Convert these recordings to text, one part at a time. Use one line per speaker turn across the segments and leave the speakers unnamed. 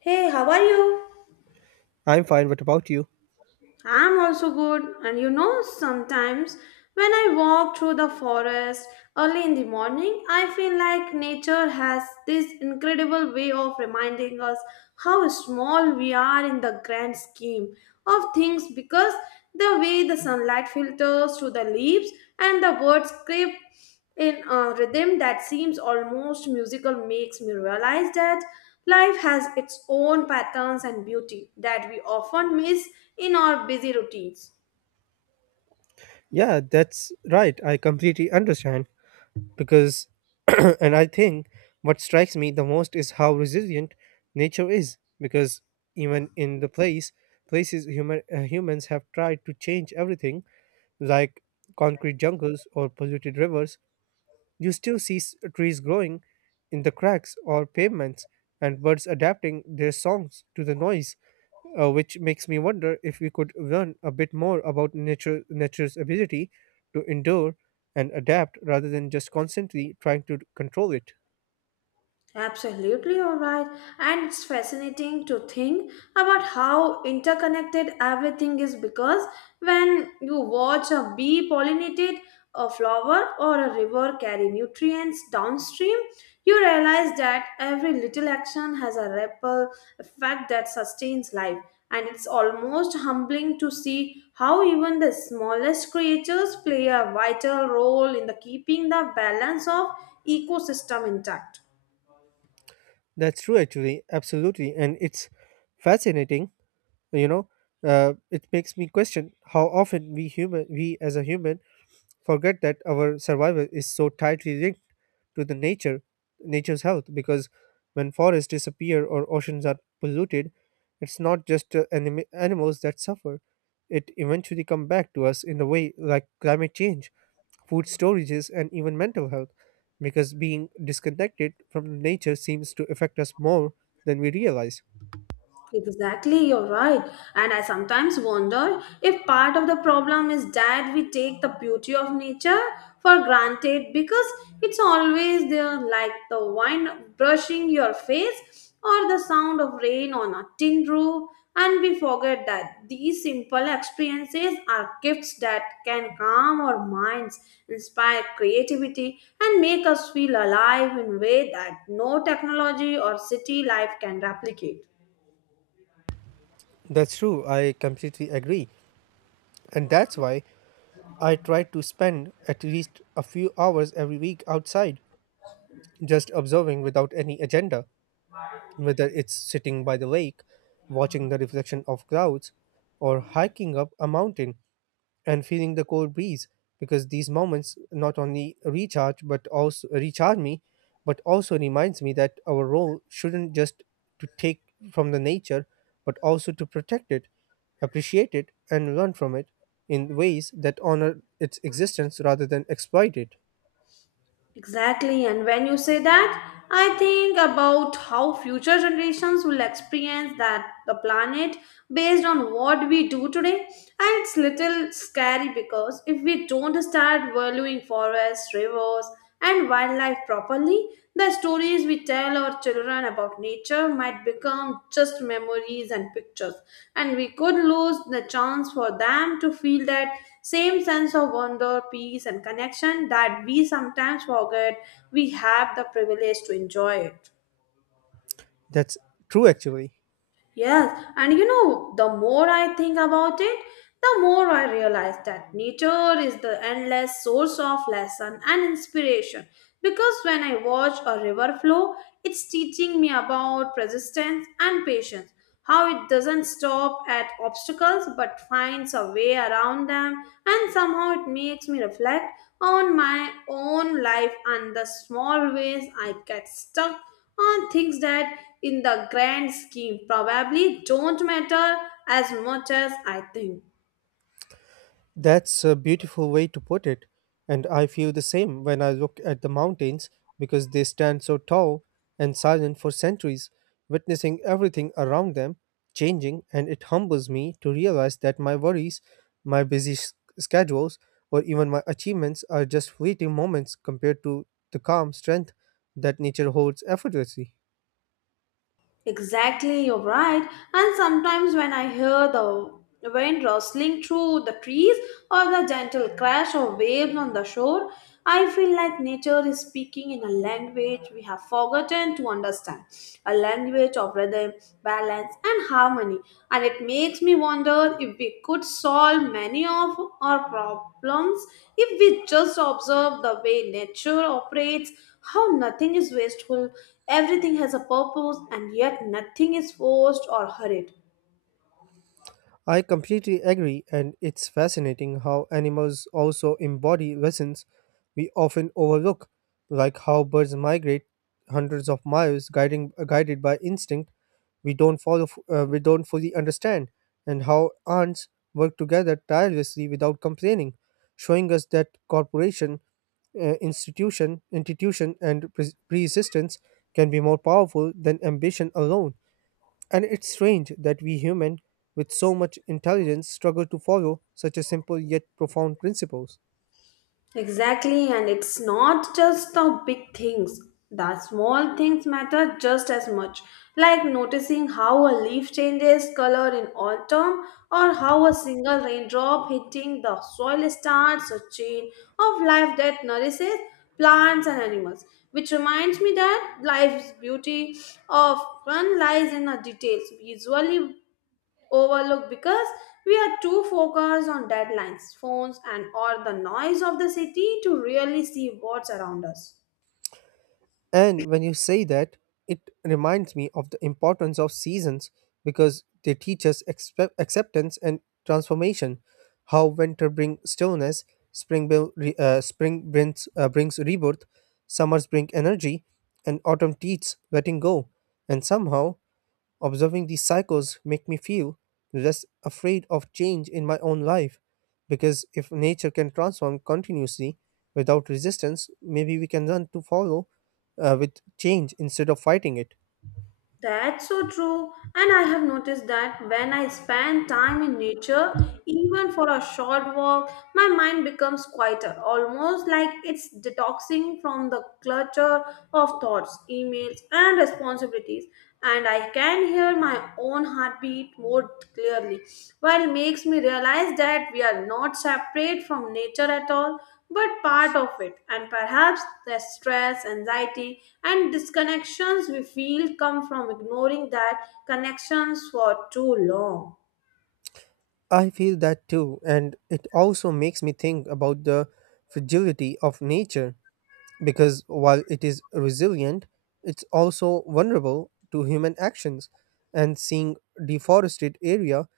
Hey, how are you?
I'm fine. What about you?
I'm also good. And you know, sometimes when I walk through the forest early in the morning, I feel like nature has this incredible way of reminding us how small we are in the grand scheme of things because the way the sunlight filters through the leaves and the birds scrape in a rhythm that seems almost musical makes me realize that life has its own patterns and beauty that we often miss in our busy routines.
Yeah, that's right. I completely understand, because, and I think what strikes me the most is how resilient nature is because even in the places humans have tried to change everything, like concrete jungles or polluted rivers. You still see trees growing in the cracks or pavements, and birds adapting their songs to the noise, which makes me wonder if we could learn a bit more about nature's ability to endure and adapt rather than just constantly trying to control it.
Absolutely, you're right. And it's fascinating to think about how interconnected everything is because when you watch a bee pollinate a flower or a river carry nutrients downstream, you realize that every little action has a ripple effect that sustains life. And it's almost humbling to see how even the smallest creatures play a vital role in the keeping the balance of ecosystem intact.
That's true, actually, absolutely. And it's fascinating, you know. It makes me question how often we as a human forget that our survival is so tightly linked to the nature nature's health, because when forests disappear or oceans are polluted, it's not just animals that suffer. It eventually come back to us in a way, like climate change, food storages, and even mental health, because being disconnected from nature seems to affect us more than we realize.
Exactly, you're right. And I sometimes wonder if part of the problem is that we take the beauty of nature for granted because it's always there, like the wind brushing your face or the sound of rain on a tin roof. And we forget that these simple experiences are gifts that can calm our minds, inspire creativity, and make us feel alive in a way that no technology or city life can replicate.
That's true, I completely agree, and that's why I try to spend at least a few hours every week outside, just observing without any agenda, whether it's sitting by the lake, watching the reflection of clouds, or hiking up a mountain and feeling the cold breeze, because these moments not only recharge but also recharge me, but also reminds me that our role shouldn't just to take from the nature, but also to protect it, appreciate it, and learn from it in ways that honor its existence rather than exploit it.
Exactly, and when you say that, I think about how future generations will experience that the planet based on what we do today. And it's little scary because if we don't start valuing forests, rivers, and wildlife properly, the stories we tell our children about nature might become just memories and pictures, and we could lose the chance for them to feel that same sense of wonder, peace, and connection that we sometimes forget we have the privilege to enjoy it.
That's true, actually.
Yes, and you know, the more I think about it, the more I realize that nature is the endless source of lesson and inspiration. Because when I watch a river flow, it's teaching me about persistence and patience, how it doesn't stop at obstacles but finds a way around them, and somehow it makes me reflect on my own life and the small ways I get stuck on things that in the grand scheme probably don't matter as much as I think.
That's a beautiful way to put it, and I feel the same when I look at the mountains because they stand so tall and silent for centuries, witnessing everything around them changing, and it humbles me to realize that my worries, my busy schedules, or even my achievements are just fleeting moments compared to the calm strength that nature holds effortlessly.
Exactly, you're right. And sometimes when I hear the wind rustling through the trees or the gentle crash of waves on the shore, I feel like nature is speaking in a language we have forgotten to understand, a language of rhythm, balance, and harmony. And it makes me wonder if we could solve many of our problems if we just observe the way nature operates how nothing is wasteful, everything has a purpose, and yet nothing is forced or hurried.
I completely agree, and it's fascinating how animals also embody lessons we often overlook, like how birds migrate hundreds of miles guided by instinct we don't fully understand, and how ants work together tirelessly without complaining, showing us that corporation, institution, and persistence can be more powerful than ambition alone. And it's strange that we humans, with so much intelligence, struggle to follow such a simple yet profound principles.
Exactly, and it's not just the big things. The small things matter just as much, like noticing how a leaf changes color in autumn or how a single raindrop hitting the soil starts a chain of life that nourishes plants and animals. Which reminds me that life's beauty often lies in the details, visually overlooked because we are too focused on deadlines, phones, and or the noise of the city to really see what's around us.
And when you say that, it reminds me of the importance of seasons because they teach us acceptance and transformation. How winter brings stillness, spring brings rebirth, summers bring energy, and autumn teaches letting go. And somehow, observing these cycles make me feel less afraid of change in my own life because if nature can transform continuously without resistance, maybe we can learn to follow with change instead of fighting it.
That's so true, and I have noticed that when I spend time in nature, even for a short walk, my mind becomes quieter, almost like it's detoxing from the clutter of thoughts, emails, and responsibilities. And I can hear my own heartbeat more clearly, while it makes me realize that we are not separate from nature at all, but part of it, and perhaps the stress, anxiety, and disconnections we feel come from ignoring that connections for too long.
I feel that too, and it also makes me think about the fragility of nature because while it is resilient, it's also vulnerable to human actions. And seeing deforested area,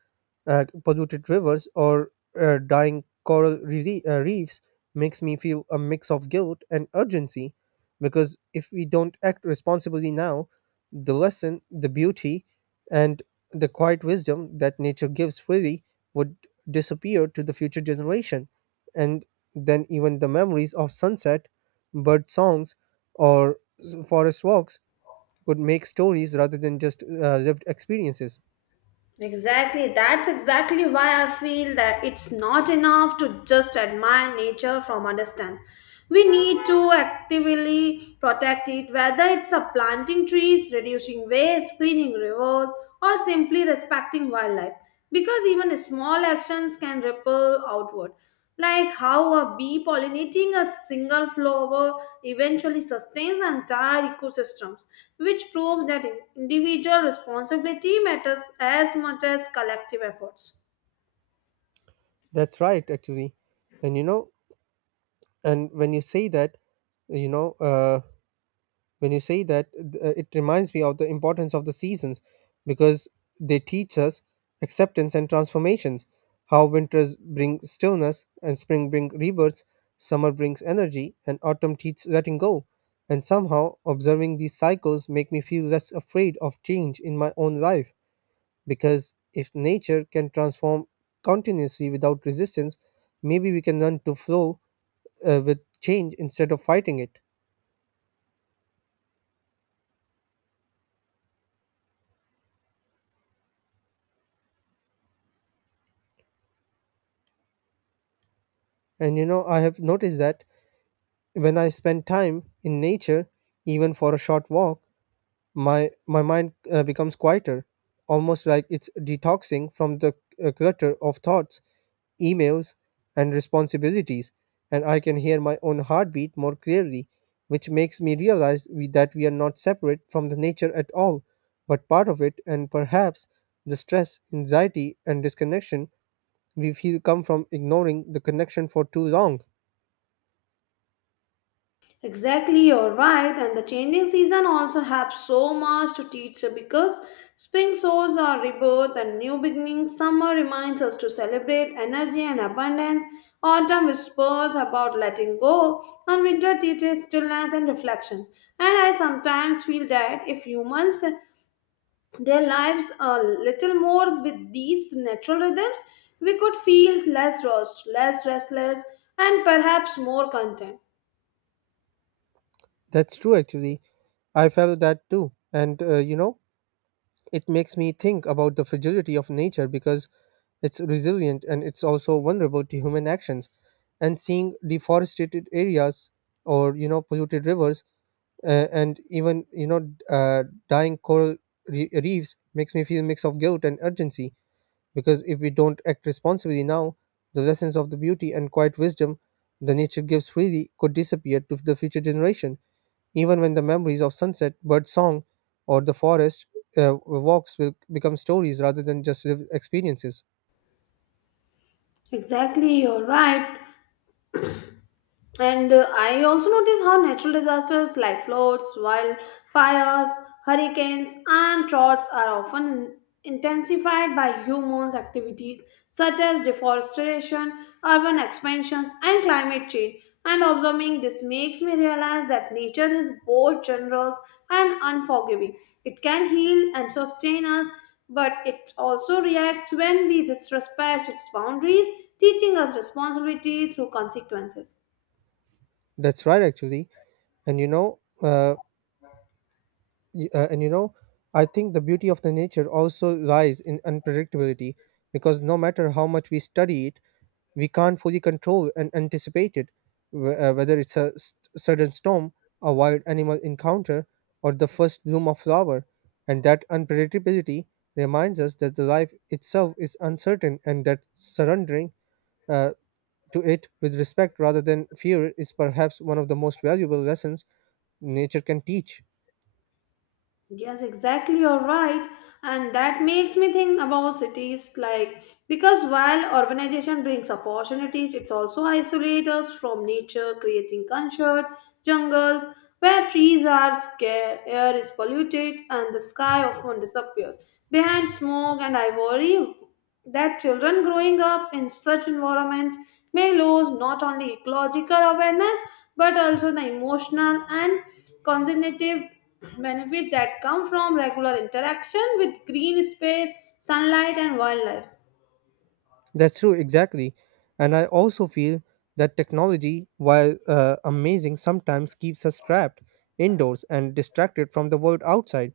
polluted rivers, or dying coral reefs makes me feel a mix of guilt and urgency, because if we don't act responsibly now, the lesson, the beauty, and the quiet wisdom that nature gives freely would disappear to the future generation. And then even the memories of sunset, bird songs, or forest walks could make stories rather than just lived experiences.
Exactly, that's exactly why I feel that it's not enough to just admire nature from a distance. We need to actively protect it, whether it's a planting trees, reducing waste, cleaning rivers, or simply respecting wildlife, because even small actions can ripple outward. Like how a bee pollinating a single flower eventually sustains entire ecosystems, which proves that individual responsibility matters as much as collective efforts.
That's right, actually. And you know, and when you say that you know uh, it reminds me of the importance of the seasons because they teach us acceptance and transformations, how winters bring stillness and spring bring rebirths, summer brings energy, and autumn teaches letting go. And somehow, observing these cycles make me feel less afraid of change in my own life because if nature can transform continuously without resistance, maybe we can learn to flow with change instead of fighting it. And you know, I have noticed that when I spend time in nature, even for a short walk, my mind becomes quieter, almost like it's detoxing from the clutter of thoughts, emails, and responsibilities. And I can hear my own heartbeat more clearly, which makes me realize that we are not separate from the nature at all, but part of it. And perhaps the stress, anxiety, and disconnection we feel come from ignoring the connection for too long.
Exactly, you're right. And the changing season also have so much to teach because spring shows our rebirth and new beginnings. Summer reminds us to celebrate energy and abundance. Autumn whispers about letting go, and winter teaches stillness and reflections. And I sometimes feel that if humans their lives a little more with these natural rhythms, we could feel less lost, less restless, and perhaps more content.
That's true, actually. I felt that too. And, you know, it makes me think about the fragility of nature because it's resilient and it's also vulnerable to human actions. And seeing deforested areas or polluted rivers, and even dying coral reefs makes me feel a mix of guilt and urgency. Because if we don't act responsibly now, the lessons of the beauty and quiet wisdom the nature gives freely could disappear to the future generation, even when the memories of sunset, bird song, or the forest walks will become stories rather than just lived experiences.
Exactly, you're right. And I also notice how natural disasters like floods, wildfires, hurricanes, and droughts are often intensified by human activities such as deforestation, urban expansions, and climate change. And observing this makes me realize that nature is both generous and unforgiving. It can heal and sustain us, but it also reacts when we disrespect its boundaries, teaching us responsibility through consequences.
That's right, actually. And you know, y- uh, and you know, I think the beauty of the nature also lies in unpredictability, because no matter how much we study it, we can't fully control and anticipate it, whether it's a sudden storm, a wild animal encounter, or the first bloom of flower. And that unpredictability reminds us that the life itself is uncertain, and that surrendering uh, to it with respect rather than fear is perhaps one of the most valuable lessons nature can teach.
Yes, exactly. You're right. And that makes me think about cities like because while urbanization brings opportunities, it's also isolates us from nature, creating concert jungles where trees are scarce, air is polluted, and the sky often disappears behind smoke and ivory. That children growing up in such environments may lose not only ecological awareness but also the emotional and cognitive benefit that come from regular interaction with green space sunlight and wildlife.
That's true, exactly. And I also feel that technology, while amazing, sometimes keeps us trapped indoors and distracted from the world outside,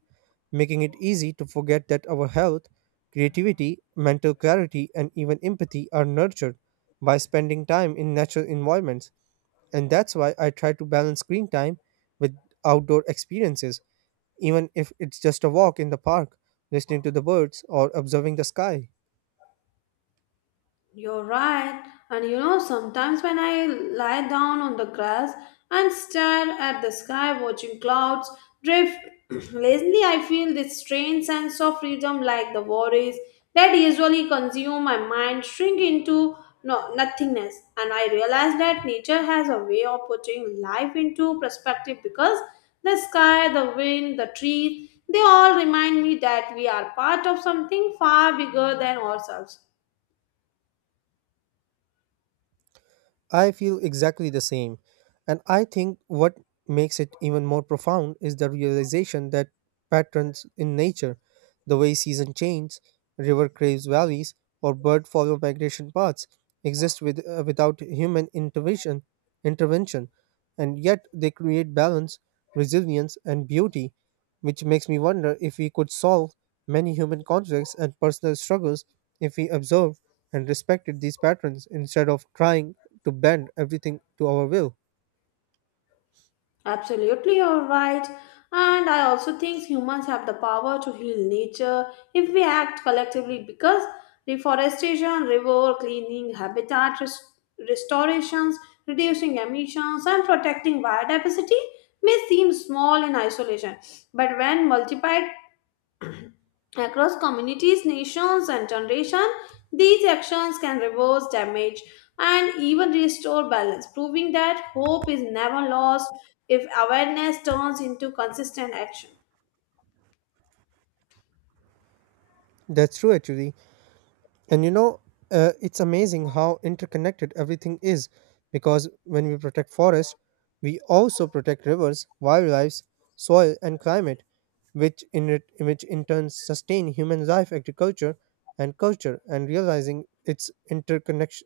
making it easy to forget that our health, creativity, mental clarity, and even empathy are nurtured by spending time in natural environments. And that's why I try to balance screen time with outdoor experiences, even if it's just a walk in the park, listening to the birds, or observing the sky.
You're right. And you know, sometimes when I lie down on the grass and stare at the sky, watching clouds drift lazily, I feel this strange sense of freedom, like the worries that usually consume my mind shrink into no, nothingness. And I realize that nature has a way of putting life into perspective because the sky, the wind, the trees, they all remind me that we are part of something far bigger than ourselves.
I feel exactly the same. And I think what makes it even more profound is the realization that patterns in nature, the way season change, river craves valleys, or bird follow migration paths, exist without human intervention, and yet they create balance, resilience, and beauty, which makes me wonder if we could solve many human conflicts and personal struggles if we observed and respected these patterns instead of trying to bend everything to our will.
Absolutely, you're right. And I also think humans have the power to heal nature if we act collectively because reforestation, river cleaning, habitat restorations, reducing emissions, and protecting biodiversity may seem small in isolation. But when multiplied across communities, nations, and generations, these actions can reverse damage and even restore balance, proving that hope is never lost if awareness turns into consistent action.
That's true, actually. And you know, it's amazing how interconnected everything is because when we protect forests, we also protect rivers, wildlife, soil, and climate, which in turn sustain human life, agriculture, and culture. And realizing its interconnections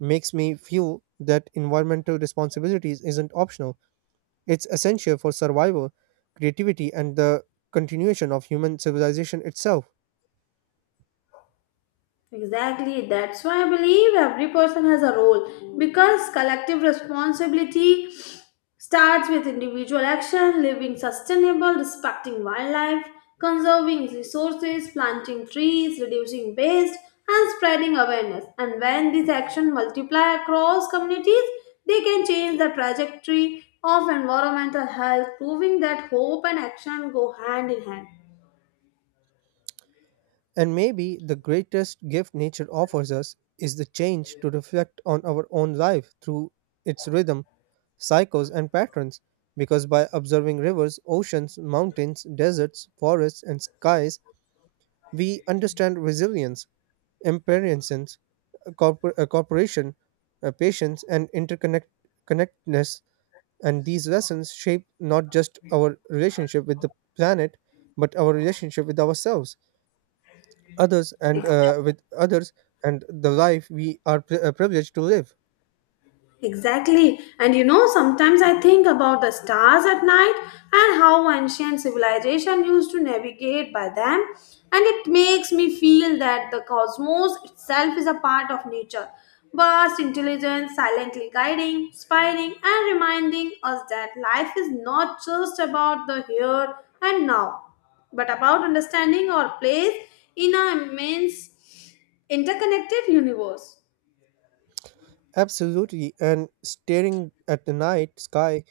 makes me feel that environmental responsibilities isn't optional. It's essential for survival, creativity, and the continuation of human civilization itself.
Exactly. That's why I believe every person has a role because collective responsibility starts with individual action, living sustainable, respecting wildlife, conserving resources, planting trees, reducing waste, and spreading awareness. And when these actions multiply across communities, they can change the trajectory of environmental health, proving that hope and action go hand in hand.
And maybe the greatest gift nature offers us is the change to reflect on our own life through its rhythm, cycles, and patterns. Because by observing rivers, oceans, mountains, deserts, forests, and skies, we understand resilience, impermanence, cooperation, patience, and interconnect connectedness. And these lessons shape not just our relationship with the planet, but our relationship with ourselves, others, and with others, and the life we are privileged to live.
Exactly. And you know, sometimes I think about the stars at night and how ancient civilization used to navigate by them. And it makes me feel that the cosmos itself is a part of nature. Vast intelligence silently guiding, inspiring, and reminding us that life is not just about the here and now, but about understanding our place in an immense interconnected universe.
Absolutely. And staring at the night sky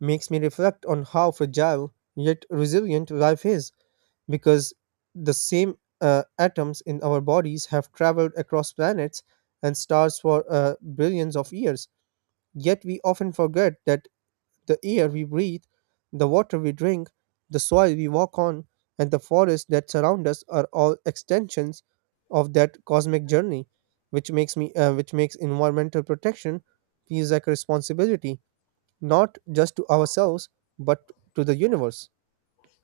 makes me reflect on how fragile yet resilient life is, because the same atoms in our bodies have traveled across planets and stars for billions of years. Yet we often forget that the air we breathe, the water we drink, the soil we walk on, and the forests that surround us are all extensions of that cosmic journey, which makes environmental protection feels like a responsibility not just to ourselves but to the universe.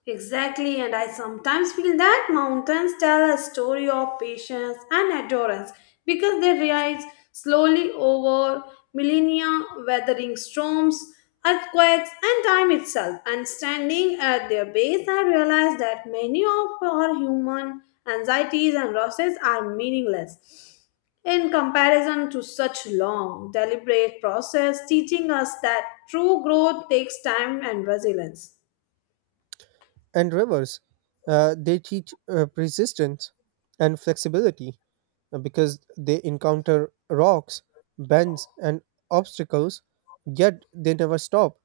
Exactly, and I sometimes feel that mountains tell a story of patience and endurance because they rise slowly over millennia, weathering storms, earthquakes, and time itself. And standing at their base, I realize that many of our human anxieties and losses are meaningless in comparison to such long, deliberate process, teaching us that true growth takes time and resilience.
And rivers. They teach persistence and flexibility, because they encounter rocks, bends, and obstacles, yet they never stop.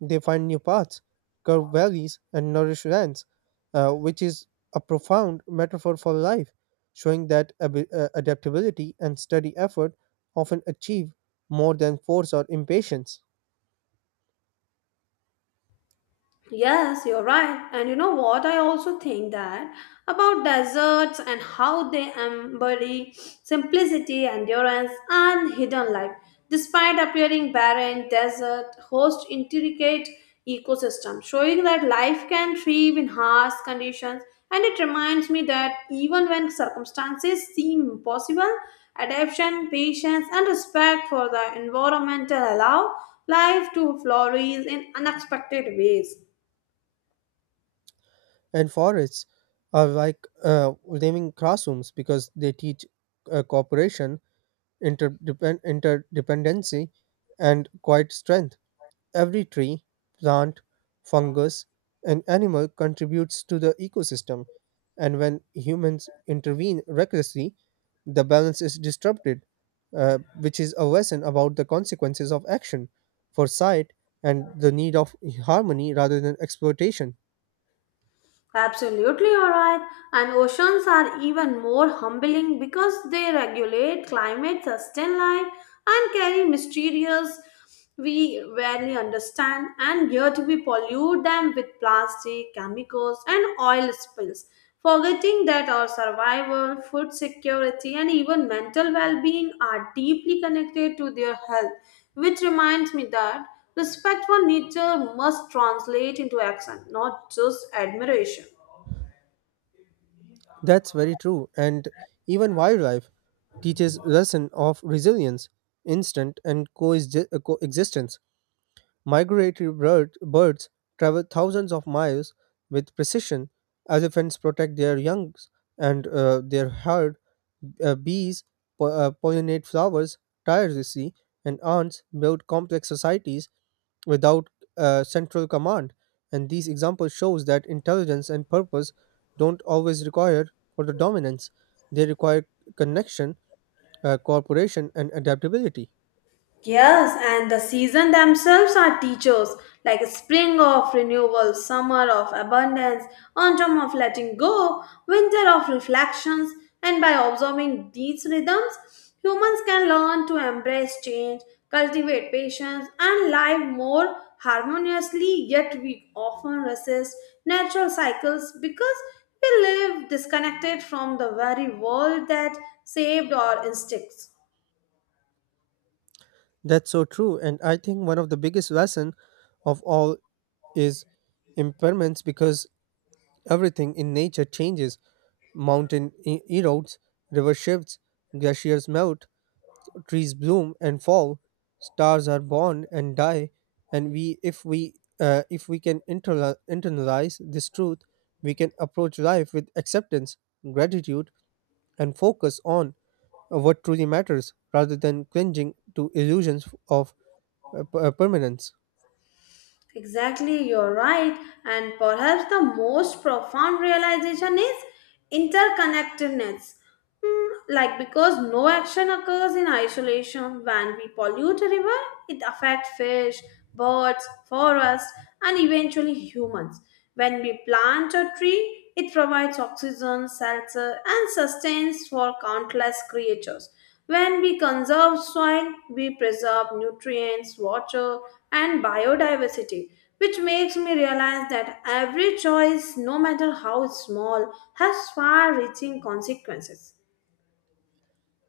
They find new paths, curved valleys, and nourished lands, which is a profound metaphor for life, showing that adaptability and steady effort often achieve more than force or impatience.
Yes, you're right. And you know what? I also think that about deserts and how they embody simplicity, endurance, and hidden life. Despite appearing barren, desert host intricate ecosystems, showing that life can thrive in harsh conditions. And it reminds me that even when circumstances seem impossible, adaptation, patience, and respect for the environmental allow life to flourish in unexpected ways.
And forests are like naming classrooms, because they teach cooperation, interdependency, and quiet strength. Every tree, plant, fungus, and animal contributes to the ecosystem, and when humans intervene recklessly, the balance is disrupted, which is a lesson about the consequences of action, foresight, and the need of harmony rather than exploitation.
Absolutely, all right. And oceans are even more humbling because they regulate climate, sustain life, and carry mysterious we rarely understand, and yet we pollute them with plastic, chemicals, and oil spills, forgetting that our survival, food security, and even mental well being are deeply connected to their health. Which reminds me that respect for nature must translate into action, not just admiration.
That's very true. And even wildlife teaches lesson of resilience, instinct, and coexistence. Migratory birds travel thousands of miles with precision. Elephants protect their youngs and their herd. Bees pollinate flowers tirelessly, and ants build complex societies without a central command. And these examples shows that intelligence and purpose don't always require for the dominance. They require connection, cooperation, and adaptability.
Yes, and the season themselves are teachers, like spring of renewal, summer of abundance, autumn of letting go, winter of reflections, and by observing these rhythms, humans can learn to embrace change, cultivate patience, and live more harmoniously. Yet we often resist natural cycles because we live disconnected from the very world that saved our instincts.
That's so true, and I think one of the biggest lesson of all is impairments, because everything in nature changes. Mountain erodes, river shifts, glaciers melt, trees bloom and fall, stars are born and die, and we, if we can internalize this truth, we can approach life with acceptance, gratitude, and focus on what truly matters, rather than clinging to illusions of permanence.
Exactly, you're right. And perhaps the most profound realization is interconnectedness. Hmm, Like, because no action occurs in isolation. When we pollute a river, it affects fish, birds, forests, and eventually humans. When we plant a tree, it provides oxygen, shelter, and sustenance for countless creatures. When we conserve soil, we preserve nutrients, water, and biodiversity, which makes me realize that every choice, no matter how small, has far reaching consequences.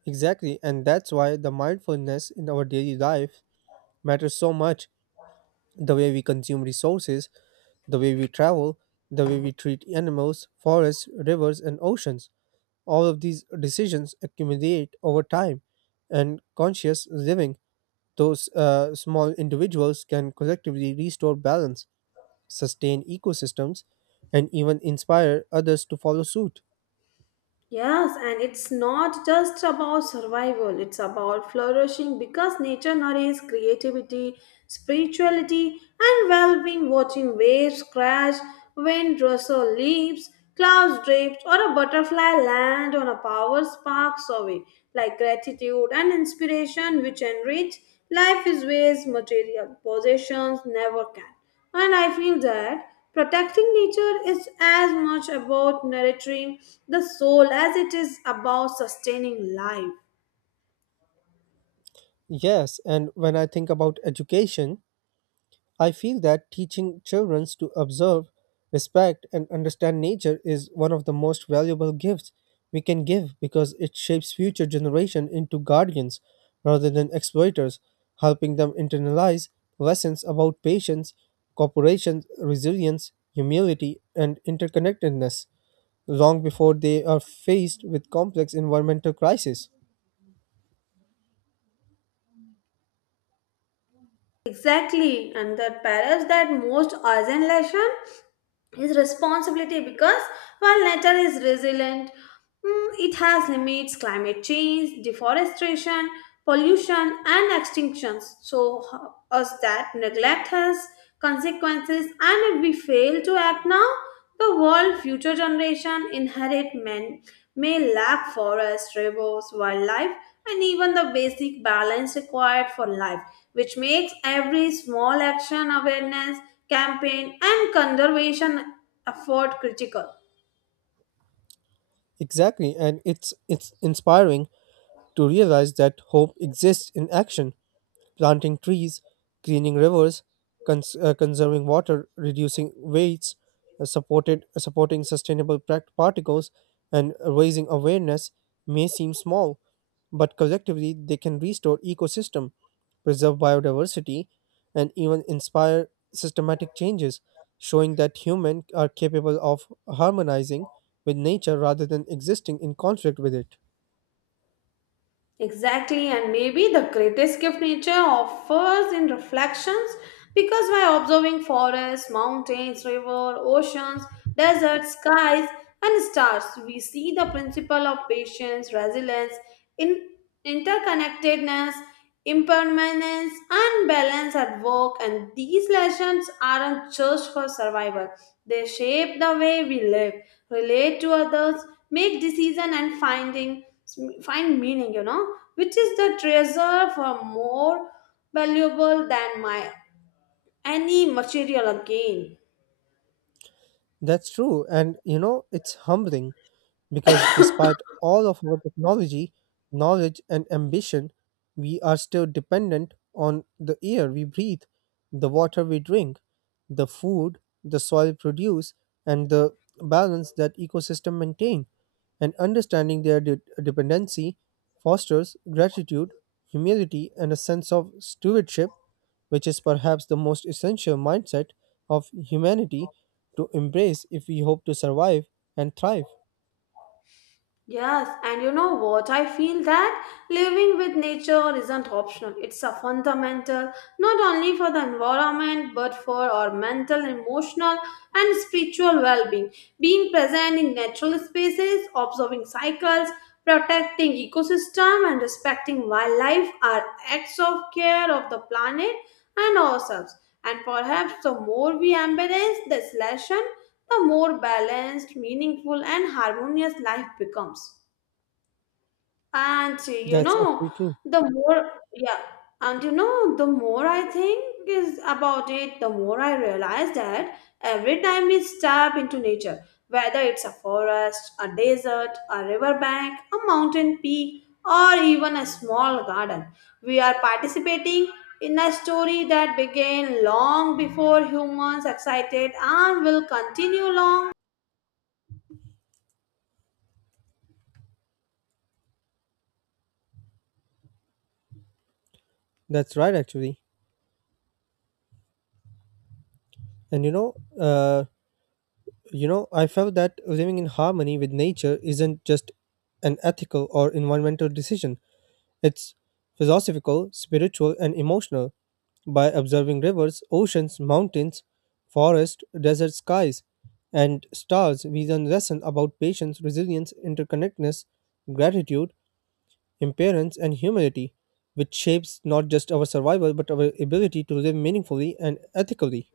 Exactly, and that's why the mindfulness in our daily life matters so much. The way we consume resources, the way we travel, the way we treat animals, forests, rivers, and oceans. All of these decisions accumulate over time, and conscious living, those small individuals can collectively restore balance, sustain ecosystems, and even inspire others to follow suit.
Yes, and it's not just about survival, it's about flourishing because nature nourishes creativity, spirituality, and well being. Watching waves crash, wind rustle leaves, clouds drift, or a butterfly land on a power sparks away, like gratitude and inspiration, which enrich life is ways material possessions never can. And I feel that protecting nature is as much about nurturing the soul as it is about sustaining life.
Yes, and when I think about education, I feel that teaching children to observe, respect, and understand nature is one of the most valuable gifts we can give because it shapes future generations into guardians rather than exploiters, helping them internalize lessons about patience, cooperation, resilience, humility, and interconnectedness long before they are faced with complex environmental crises.
Exactly, and that perhaps that most urgent lesson is responsibility because while nature is resilient, it has limits, climate change, deforestation, pollution, and extinctions. So, us that neglect has consequences, and if we fail to act now the world future generation inherit men may lack forests rivers wildlife and even the basic balance required for life, which makes every small action awareness campaign and conservation effort critical.
Exactly, and it's inspiring to realize that hope exists in action: planting trees, cleaning rivers, conserving water, reducing weights, supported supporting sustainable particles, and raising awareness may seem small, but collectively they can restore ecosystem, preserve biodiversity, and even inspire systematic changes, showing that humans are capable of harmonizing with nature rather than existing in conflict with it.
Exactly, and maybe the greatest gift nature offers in reflections because by observing forests, mountains, rivers, oceans, deserts, skies, and stars, we see the principle of patience, resilience, in interconnectedness, impermanence, and balance at work, and these lessons aren't just for survival. They shape the way we live, relate to others, make decisions, and find meaning, you know, which is the treasure for more valuable than my any material gain.
That's true, and you know it's humbling, because despite all of our technology, knowledge, and ambition, we are still dependent on the air we breathe, the water we drink, the food the soil produce, and the balance that ecosystem maintain. And understanding their dependency fosters gratitude, humility, and a sense of stewardship, which is perhaps the most essential mindset of humanity to embrace if we hope to survive and thrive.
Yes, and you know what? I feel that living with nature isn't optional. It's a fundamental, not only for the environment, but for our mental, emotional, and spiritual well being. Being present in natural spaces, observing cycles, protecting ecosystem, and respecting wildlife are acts of care of the planet and ourselves. And perhaps the more we embrace this lesson, the more balanced, meaningful, and harmonious life becomes. And you
That's
know,
actually true.
the more, yeah, and you know, the more I think is about it, the more I realize that every time we step into nature, whether it's a forest, a desert, a riverbank, a mountain peak, or even a small garden, we are participating in a story that began long before humans excited and will continue long.
That's right, actually. And you know, I felt that living in harmony with nature isn't just an ethical or environmental decision. It's philosophical, spiritual, and emotional. By observing rivers, oceans, mountains, forests, desert skies, and stars, we learn lessons about patience, resilience, interconnectedness, gratitude, impermanence, and humility, which shapes not just our survival but our ability to live meaningfully and ethically.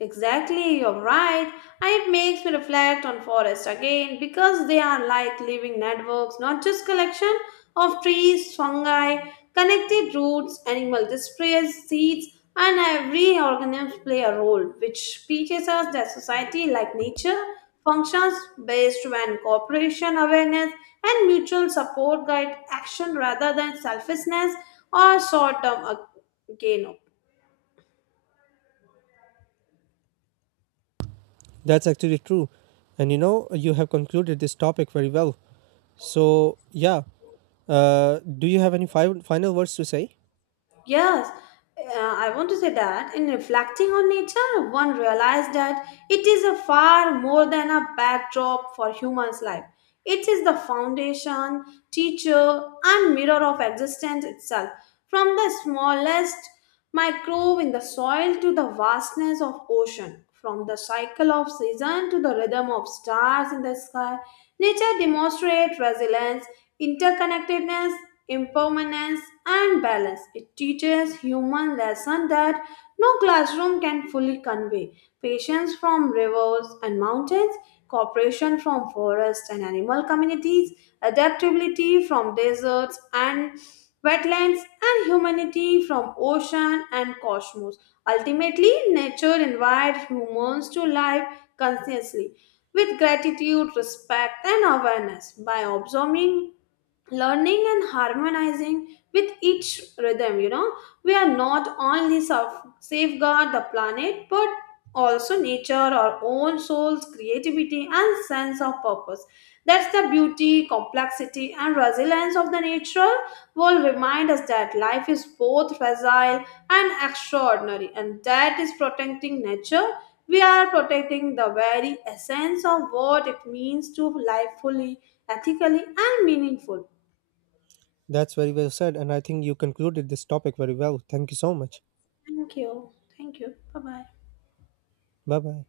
Exactly, you're right. And it makes me reflect on forests again because they are like living networks, not just collection of trees, fungi, connected roots, animal displays, seeds, and every organism play a role, which teaches us that society, like nature, functions based when cooperation, awareness, and mutual support guide action rather than selfishness or short-term gain.
That's actually true. And you know, you have concluded this topic very well. So, yeah, do you have any final words to say?
Yes, I want to say that in reflecting on nature, one realized that it is a far more than a backdrop for human's life. It is the foundation, teacher, and mirror of existence itself. From the smallest microbe in the soil to the vastness of ocean, from the cycle of season to the rhythm of stars in the sky, nature demonstrates resilience, interconnectedness, impermanence, and balance. It teaches human lesson that no classroom can fully convey patience from rivers and mountains, cooperation from forests and animal communities, adaptability from deserts and wetlands, and humanity from ocean and cosmos. Ultimately, nature invites humans to live consciously with gratitude, respect, and awareness. By observing learning and harmonizing with each rhythm, you know, we are not only safeguard the planet but also nature, our own souls, creativity, and sense of purpose. That's the beauty, complexity, and resilience of the natural world remind us that life is both fragile and extraordinary, and that is protecting nature. We are protecting the very essence of what it means to live fully, ethically, and meaningful.
That's very well said. And I think you concluded this topic very well. Thank you so much.
Thank you. Thank you. Bye bye.
Bye bye.